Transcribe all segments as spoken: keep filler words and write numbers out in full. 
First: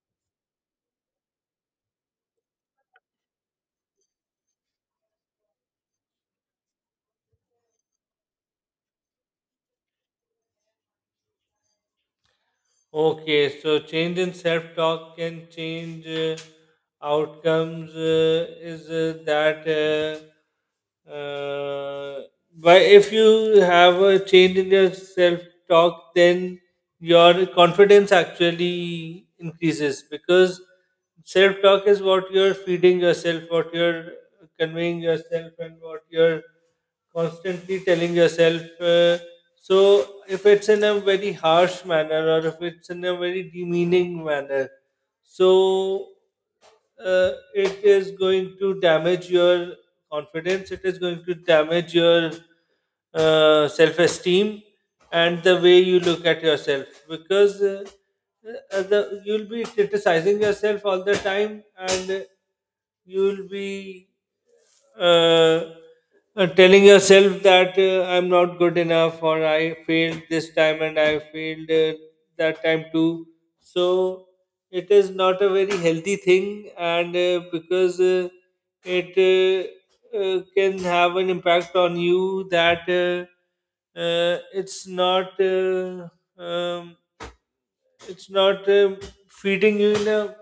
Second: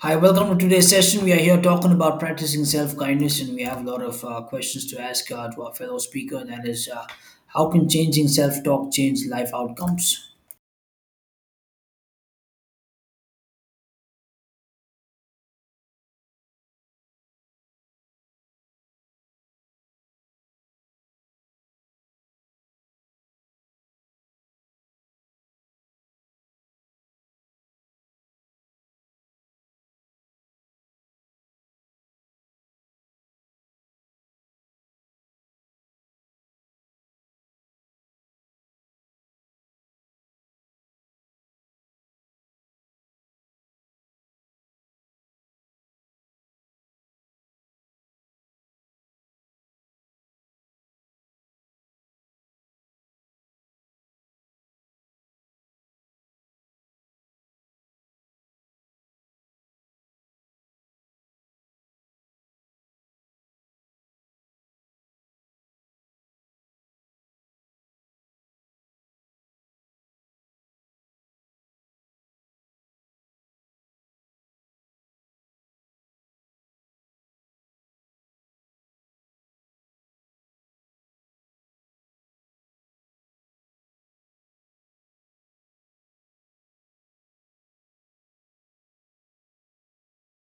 Hi, welcome to today's session. We are here talking about practicing self kindness, and we have a lot of uh, questions to ask uh, to our fellow speaker. And That is, uh, how can changing self talk change life outcomes? Okay, so change in self talk can change uh, outcomes. Uh, is uh, that uh, uh, but if you have a change in your self talk, then your confidence actually increases because self talk is what you're feeding yourself, what you're conveying yourself, and what you're constantly telling yourself uh, So if it's in a very harsh manner or if it's in a very demeaning manner, so uh, it is going to damage your confidence, it is going to damage your uh, self-esteem and the way you look at yourself, because uh, uh, the, you'll be criticizing yourself all the time, and you'll be uh, uh, telling yourself that uh, I'm not good enough, or I failed this time and I failed uh, that time too. So it is not a very healthy thing, and uh, because uh, it uh, uh, can have an impact on you. That uh, uh, it's not uh, um, it's not um feeding you in a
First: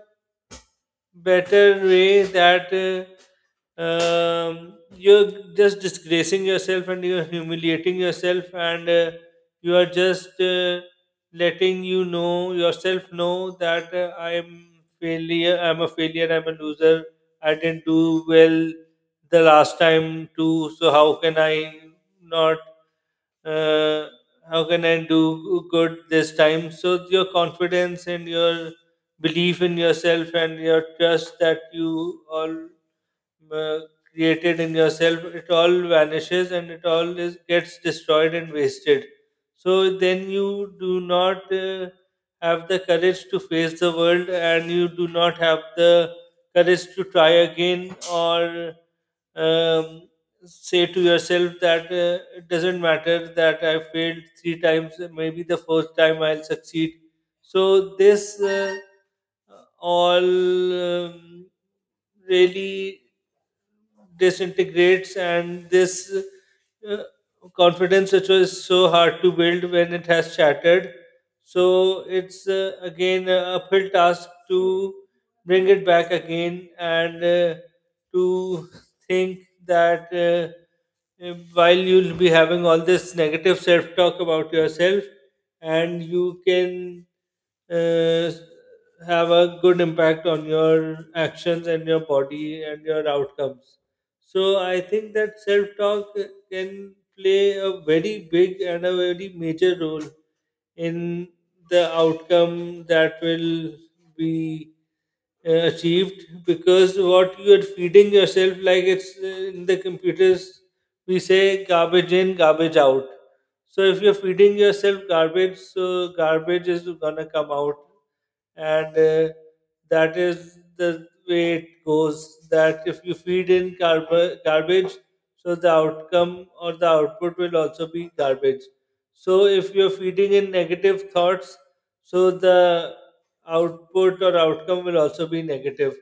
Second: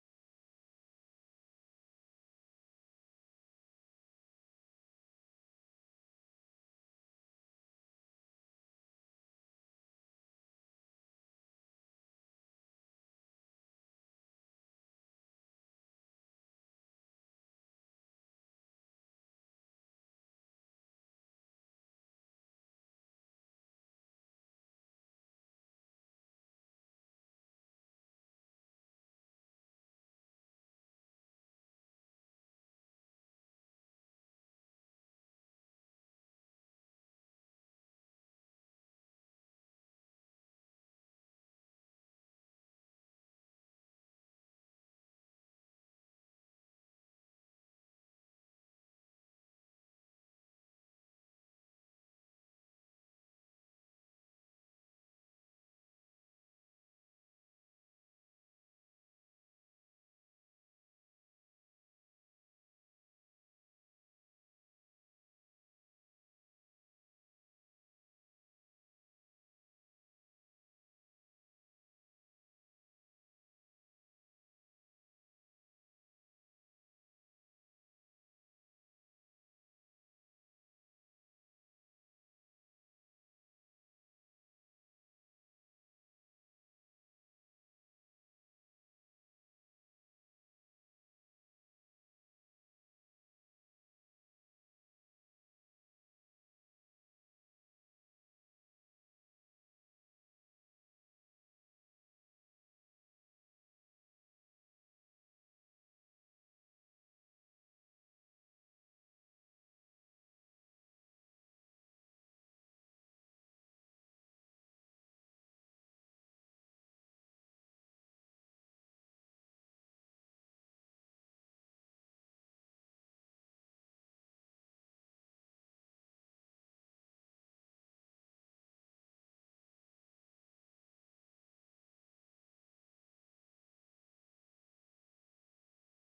better way. That uh, um, You're just disgracing yourself and you're humiliating yourself, and uh, you are just uh, letting you know yourself know that uh, I'm failure. I'm a failure. I'm a loser. I didn't do well the last time too. So how can I not uh, how can I do good this time? So your confidence and your belief in yourself and your trust that you all uh, created in yourself, it all vanishes and it all is gets destroyed and wasted. So then you do not uh, have the courage to face the world, and you do not have the courage to try again, or um, say to yourself that uh, it doesn't matter that I failed three times, maybe the fourth time I'll succeed. So, this uh, all um, really disintegrates, and this uh, confidence which was so hard to build, when it has shattered, so it's uh, again a uphill task to bring it back again, and uh, to think that uh, uh, while you'll be having all this negative self talk about yourself, and you can uh, have a good impact on your actions and your body and your outcomes. So I think that self talk can play a very big and a very major role in the outcome that will be uh, achieved, because what you are feeding yourself, like it's uh, in the computers we say garbage in garbage out. So if you're feeding yourself garbage, so garbage is gonna come out, and uh, that is the way it goes, that if you feed in garb- garbage, so the outcome or the output will also be garbage. So if you're feeding in negative thoughts, so the output or outcome will also be negative.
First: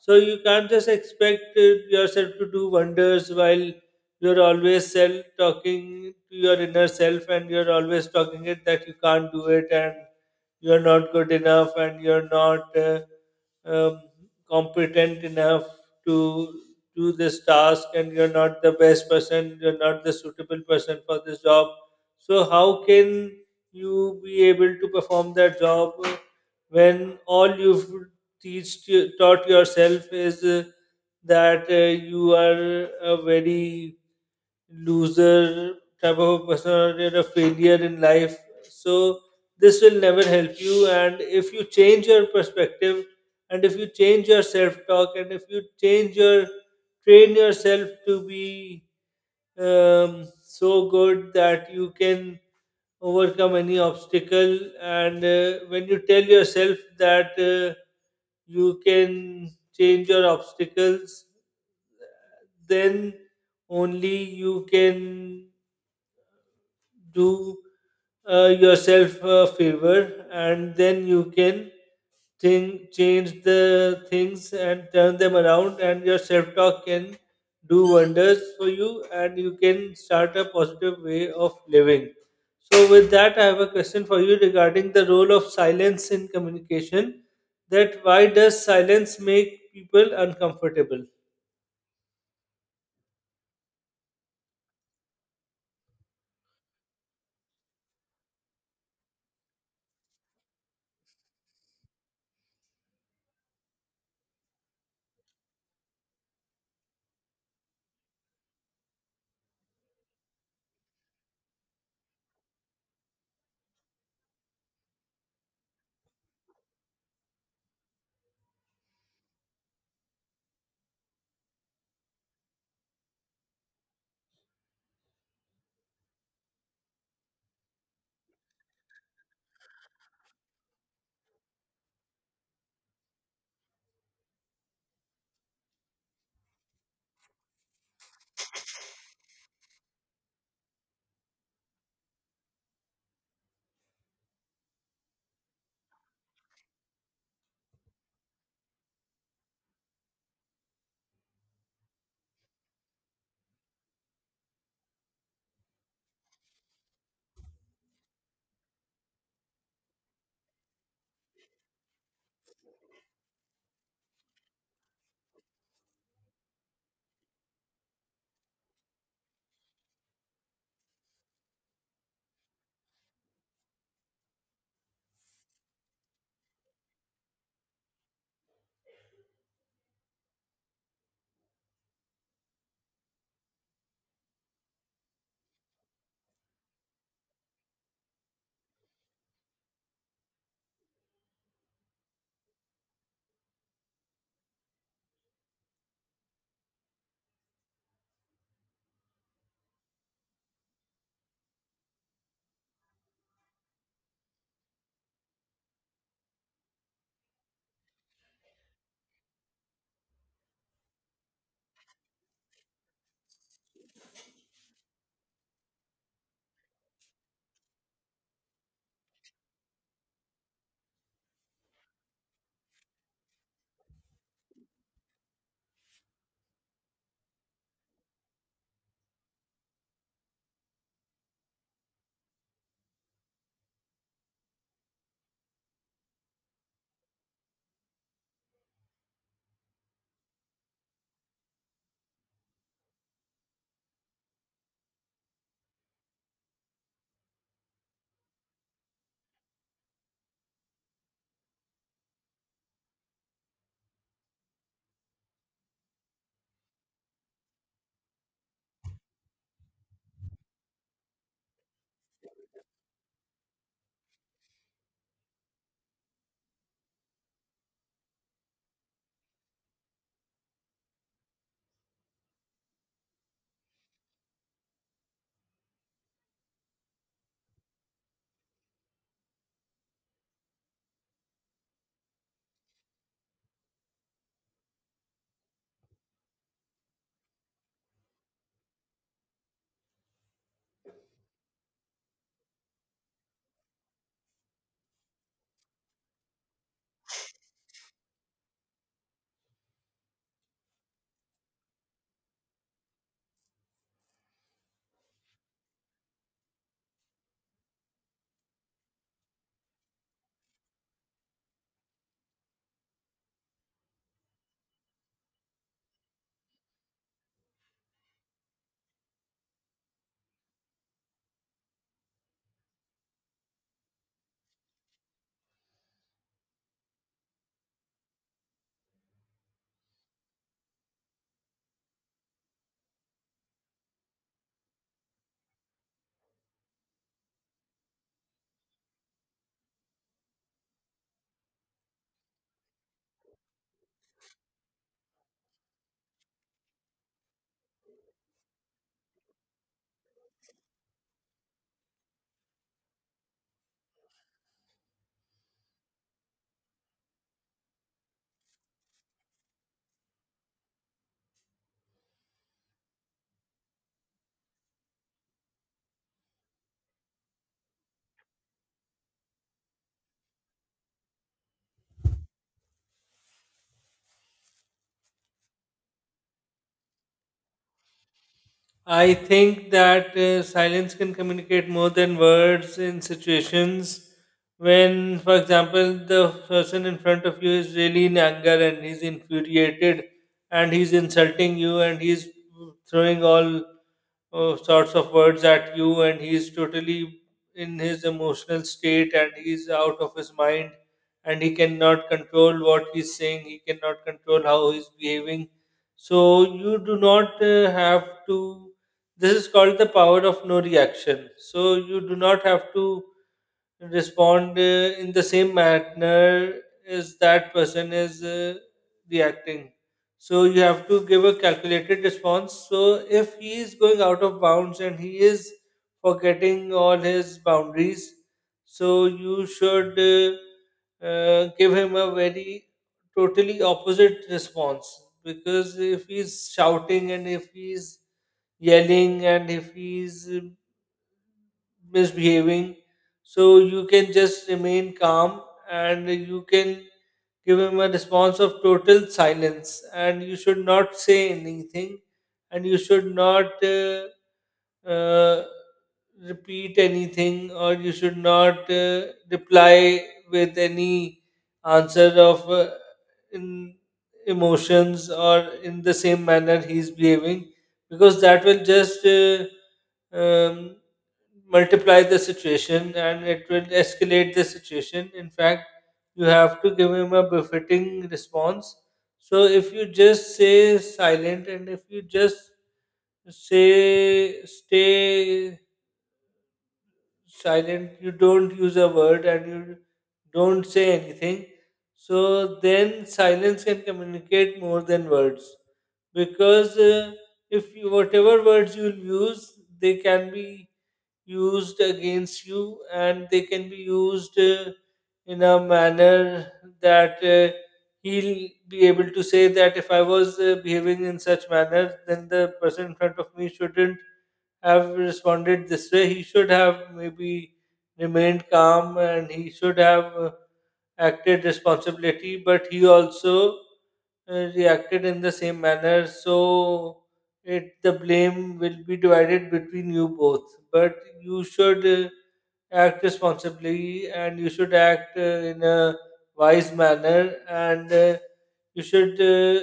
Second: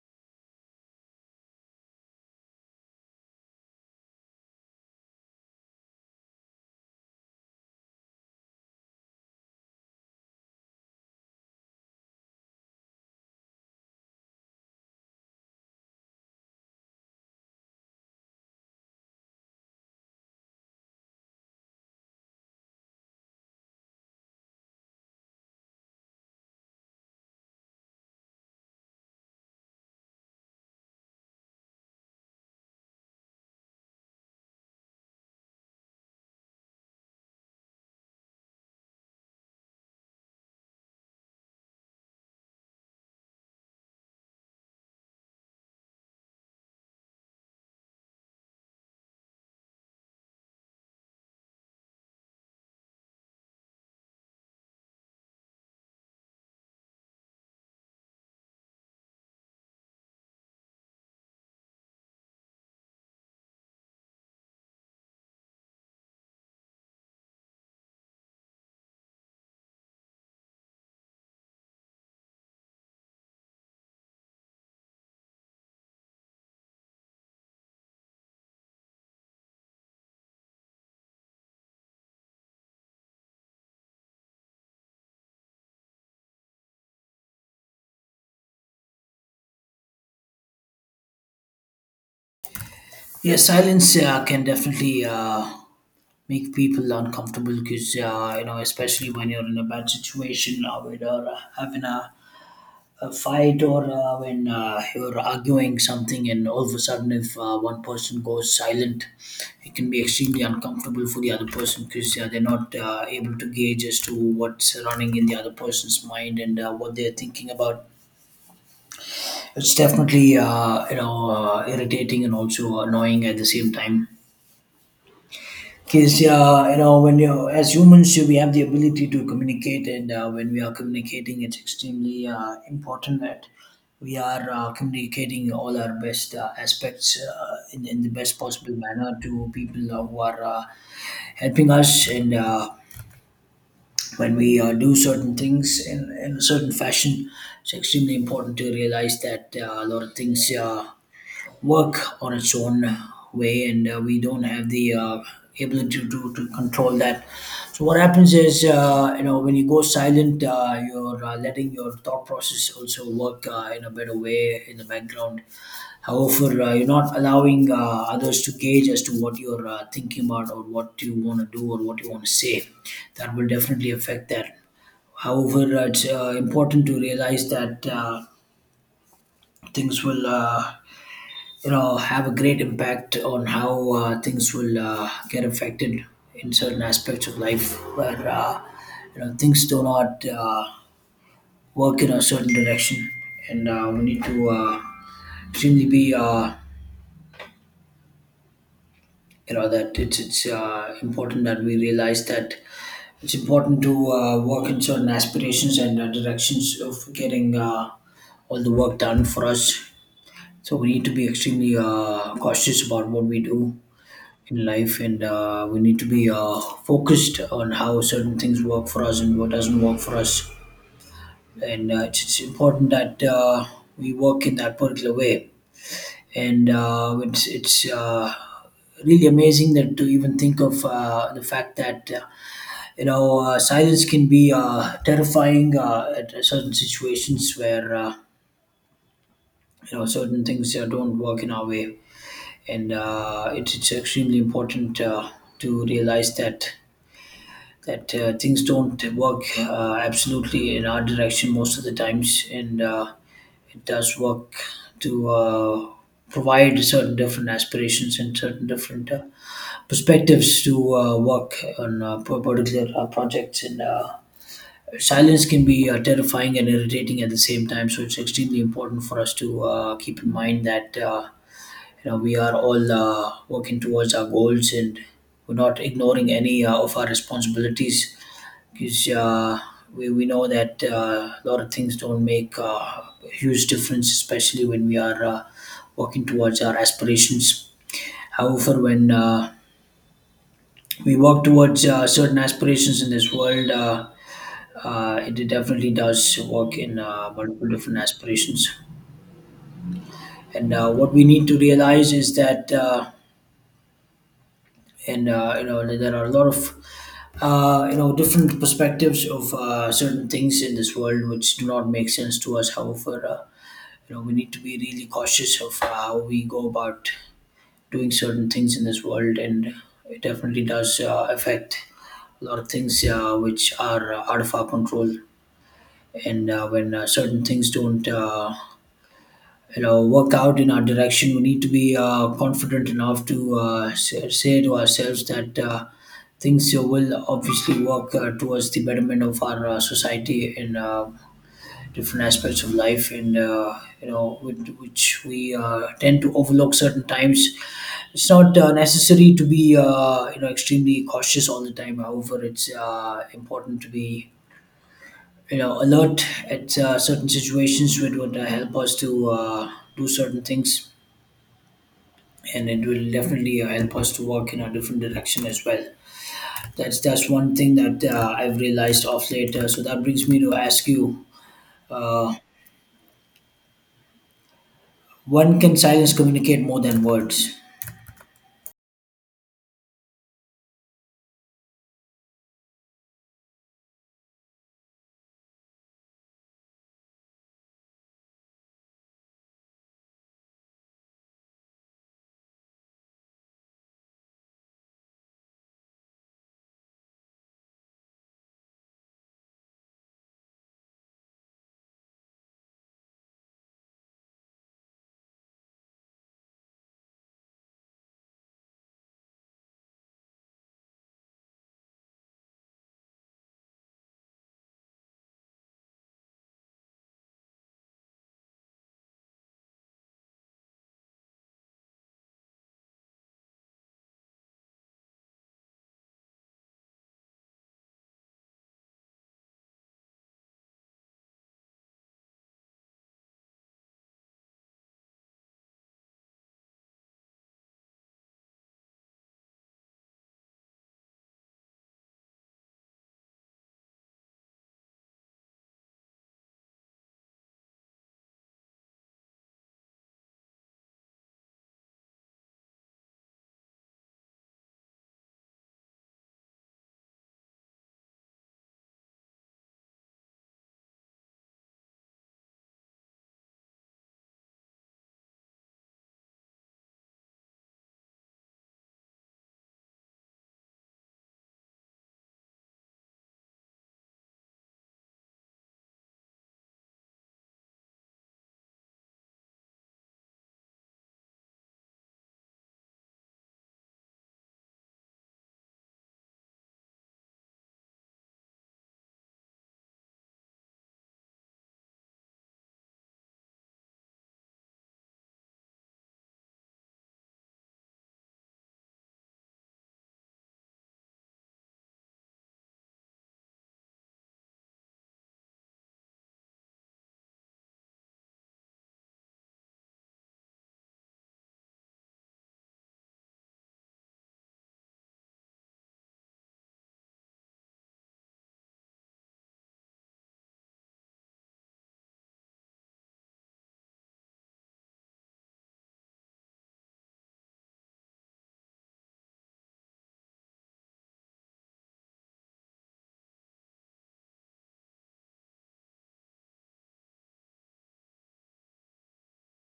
So you can't just expect uh, yourself to do wonders while you're always self talking to your inner self, and you're always talking it that you can't do it, and you're not good enough, and you're not uh, um, competent enough to do this task, and you're not the best person, you're not the suitable person for this job. So how can you be able to perform that job when all you've teach, taught yourself is uh, that uh, you are a very loser type of a personality or a failure in life. So this will never help you. And if you change your perspective, and if you change your self talk, and if you change your train yourself to be um, so good that you can overcome any obstacle, and uh, when you tell yourself that uh, you can change your obstacles, then only you can do uh, yourself a favor, and then you can think, change the things and turn them around, and your self-talk can do wonders for you, and you can start a positive way of living. So with that, I have a question for you regarding the role of silence in communication. That why does silence make people uncomfortable? Yeah, silence uh, can definitely uh, make people uncomfortable because, uh, you know, especially when you're in a bad situation or when you're uh, having a a fight or uh, when uh, you're arguing something, and all of a sudden if uh, one person goes silent, it can be extremely uncomfortable for the other person because uh, they're not uh, able to gauge as to what's running in the other person's mind and uh, what they're thinking about. It's definitely uh, you know uh, irritating and also annoying at the same time. Because uh, you know, when you as humans, uh, we have the ability to communicate, and uh, when we are communicating, it's extremely uh, important that we are uh, communicating all our best uh, aspects uh, in, in the best possible manner to people who are uh, helping us. And uh, when we uh, do certain things in, in a certain fashion, it's extremely important to realize that uh, a lot of things. Uh, work on its own way, and uh, we don't have the uh, ability to, to control that. So what happens is uh, you know, when you go silent uh, you're uh, letting your thought process also work uh, in a better way in the background. However, uh, you're not allowing uh, others to gauge as to what you're uh, thinking about or what you want to do or what you want to say. That will definitely affect that. However, uh, it's uh, important to realize that uh, things will uh, you know have a great impact on how uh, things will uh, get affected in certain aspects of life where uh, you know things do not uh, work in a certain direction, and uh, we need to uh, extremely be uh, you know that it's it's uh, important that we realize that it's important to uh, work in certain aspirations and uh, directions of getting uh, all the work done for us. So we need to be extremely uh, cautious about what we do in life, and uh, we need to be uh, focused on how certain things work for us and what doesn't work for us. And uh, it's, it's important that uh, we work in that particular way. And uh, it's, it's uh, really amazing that to even think of uh, the fact that uh, you know uh, silence can be uh, terrifying uh, at certain situations where uh, you know certain things uh, don't work in our way. And uh, it's, it's extremely important uh, to realize that that uh, things don't work uh, absolutely in our direction most of the times, and uh, it does work to uh, provide certain different aspirations and certain different uh, perspectives to uh, work on uh, p- particular uh, projects. And uh, silence can be uh, terrifying and irritating at the same time. So it's extremely important for us to uh, keep in mind that uh, you know we are all uh, working towards our goals, and we're not ignoring any uh, of our responsibilities. Because uh, we, we know that uh, a lot of things don't make uh, a huge difference, especially when we are uh, working towards our aspirations. However, when uh, we work towards uh, certain aspirations in this world, uh, uh, it definitely does work in uh, multiple different aspirations. And uh, what we need to realize is that, uh, and uh, you know, there are a lot of uh, you know different perspectives of uh, certain things in this world which do not make sense to us. However, uh, you know, we need to be really cautious of how we go about doing certain things in this world. And it definitely does uh, affect a lot of things uh, which are uh, out of our control. And uh, when uh, certain things don't uh, you know work out in our direction, we need to be uh, confident enough to uh, say say to ourselves that uh, things uh, will obviously work uh, towards the betterment of our uh, society and uh, different aspects of life, and uh, you know with, which we uh, tend to overlook certain times. It's not uh, necessary to be uh, you know extremely cautious all the time, however it's uh, important to be you know alert at uh, certain situations which would uh, help us to uh, do certain things, and it will definitely uh, help us to work in a different direction as well. That's that's one thing that uh, I've realized of late. Uh, so that brings me to ask you uh, when can silence communicate more than words? I think that uh, silence can communicate more than words in situations when, for example, the person in front of you is really in anger and he's infuriated, and he's insulting you, and he's throwing all uh, sorts of words at you, and he's totally in his emotional state and he's out of his mind, and he cannot control what he's saying, he cannot control how he's behaving. So you do not uh, have to this is called the power of no reaction. So you do not have to respond uh, in the same manner as that person is uh, reacting. So you have to give a calculated response. So if he is going out of bounds and he is forgetting all his boundaries, so you should uh, uh, give him a very totally opposite response, because if he's shouting and if he's yelling and if he's misbehaving, so you can just remain calm and you can give him a response of total silence. And you should not say anything, and you should not uh, uh, repeat anything, or you should not uh, reply with any answer of uh, in emotions or in the same manner he's behaving, because that will just uh, um, multiply the situation and it will escalate the situation. In fact, you have to give him a befitting response. So if you just say silent, and if you just say stay silent, you don't use a word and you don't say anything, so then silence can communicate more than words. Because uh, if you, whatever words you use, they can be used against you, and they can be used uh, in a manner that uh, he'll be able to say that if I was uh, behaving in such manner, then the person in front of me shouldn't have responded this way, he should have maybe remained calm, and he should have uh, acted responsibility, but he also uh, reacted in the same manner. So it the blame will be divided between you both, but you should uh, act responsibly, and you should act uh, in a wise manner, and uh, you should uh,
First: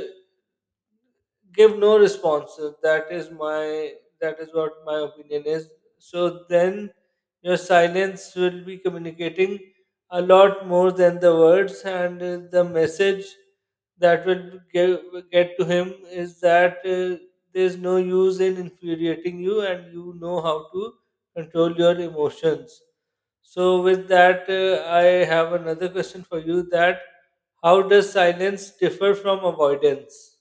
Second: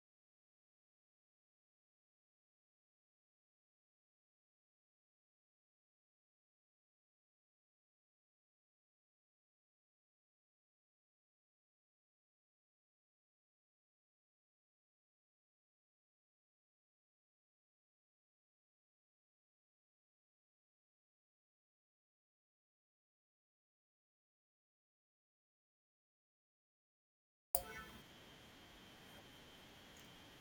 give no responses. That is my that is what my opinion is. So then your silence will be communicating a lot more than the words, and uh, the message that will give, get to him is that uh, there's no use in infuriating you, and you know how to control your emotions. So with that, uh, I have another question for you. That how does silence differ from avoidance?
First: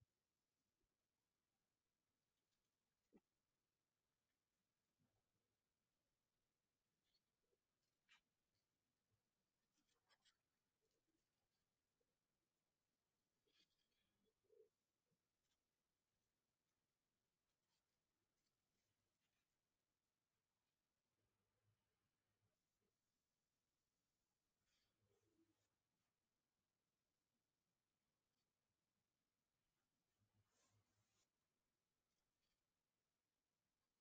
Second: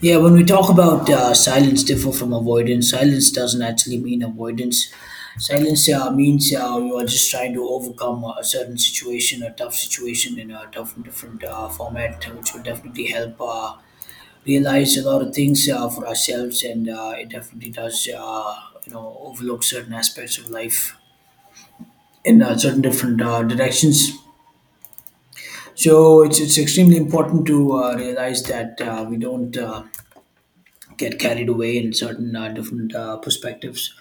Yeah, when we talk about uh, silence differ from avoidance, silence doesn't actually mean avoidance. Silence uh, means uh, you are just trying to overcome a certain situation, a tough situation in a tough, different uh, format, which will definitely help uh, realize a lot of things uh, for ourselves, and uh, it definitely does, uh, you know, overlook certain aspects of life in uh, certain different uh, directions. So it's it's extremely important to uh, realize that uh, we don't. Uh, get carried away in certain uh, different uh, perspectives.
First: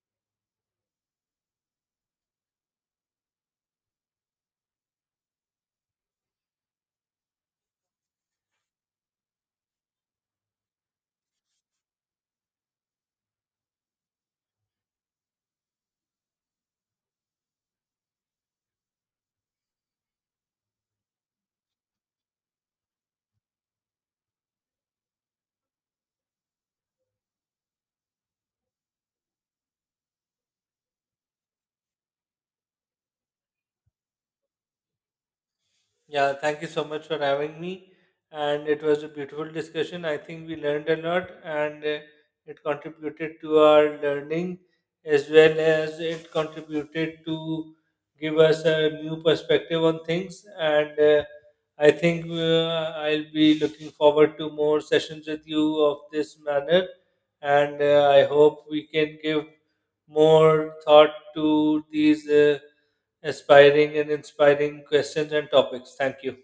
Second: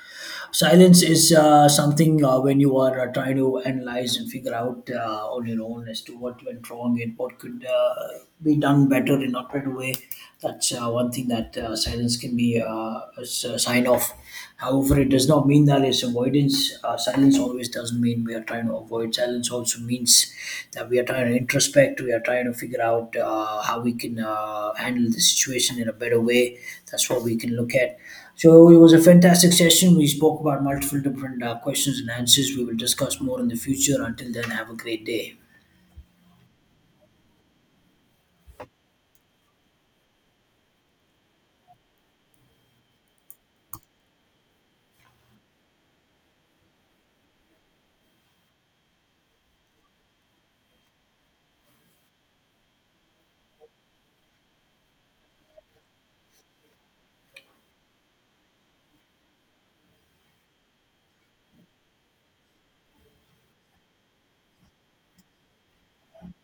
Silence is uh, something uh, when you are uh, trying to analyze and figure out uh, on your own as to what went wrong and what could uh, be done better in a better way. That's uh, one thing that uh, silence can be uh, a s- a sign of. However, it does not mean that it's avoidance. Uh, silence always doesn't mean we are trying to avoid. Silence also means that we are trying to introspect. We are trying to figure out uh, how we can uh, handle the situation in a better way. That's what we can look at. So it was a fantastic session. We spoke about multiple different uh, questions and answers. We will discuss more in the future. Until then, have a great day. Yeah, thank you so much for having me. And it was a beautiful discussion. I think we learned a lot, and uh, it contributed to our learning, as well as it contributed to give us a new perspective on things. And uh, I think uh, I'll be looking forward to more sessions with you of this manner. And uh, I hope we can give more thought to these uh, aspiring and inspiring questions and topics. Thank you.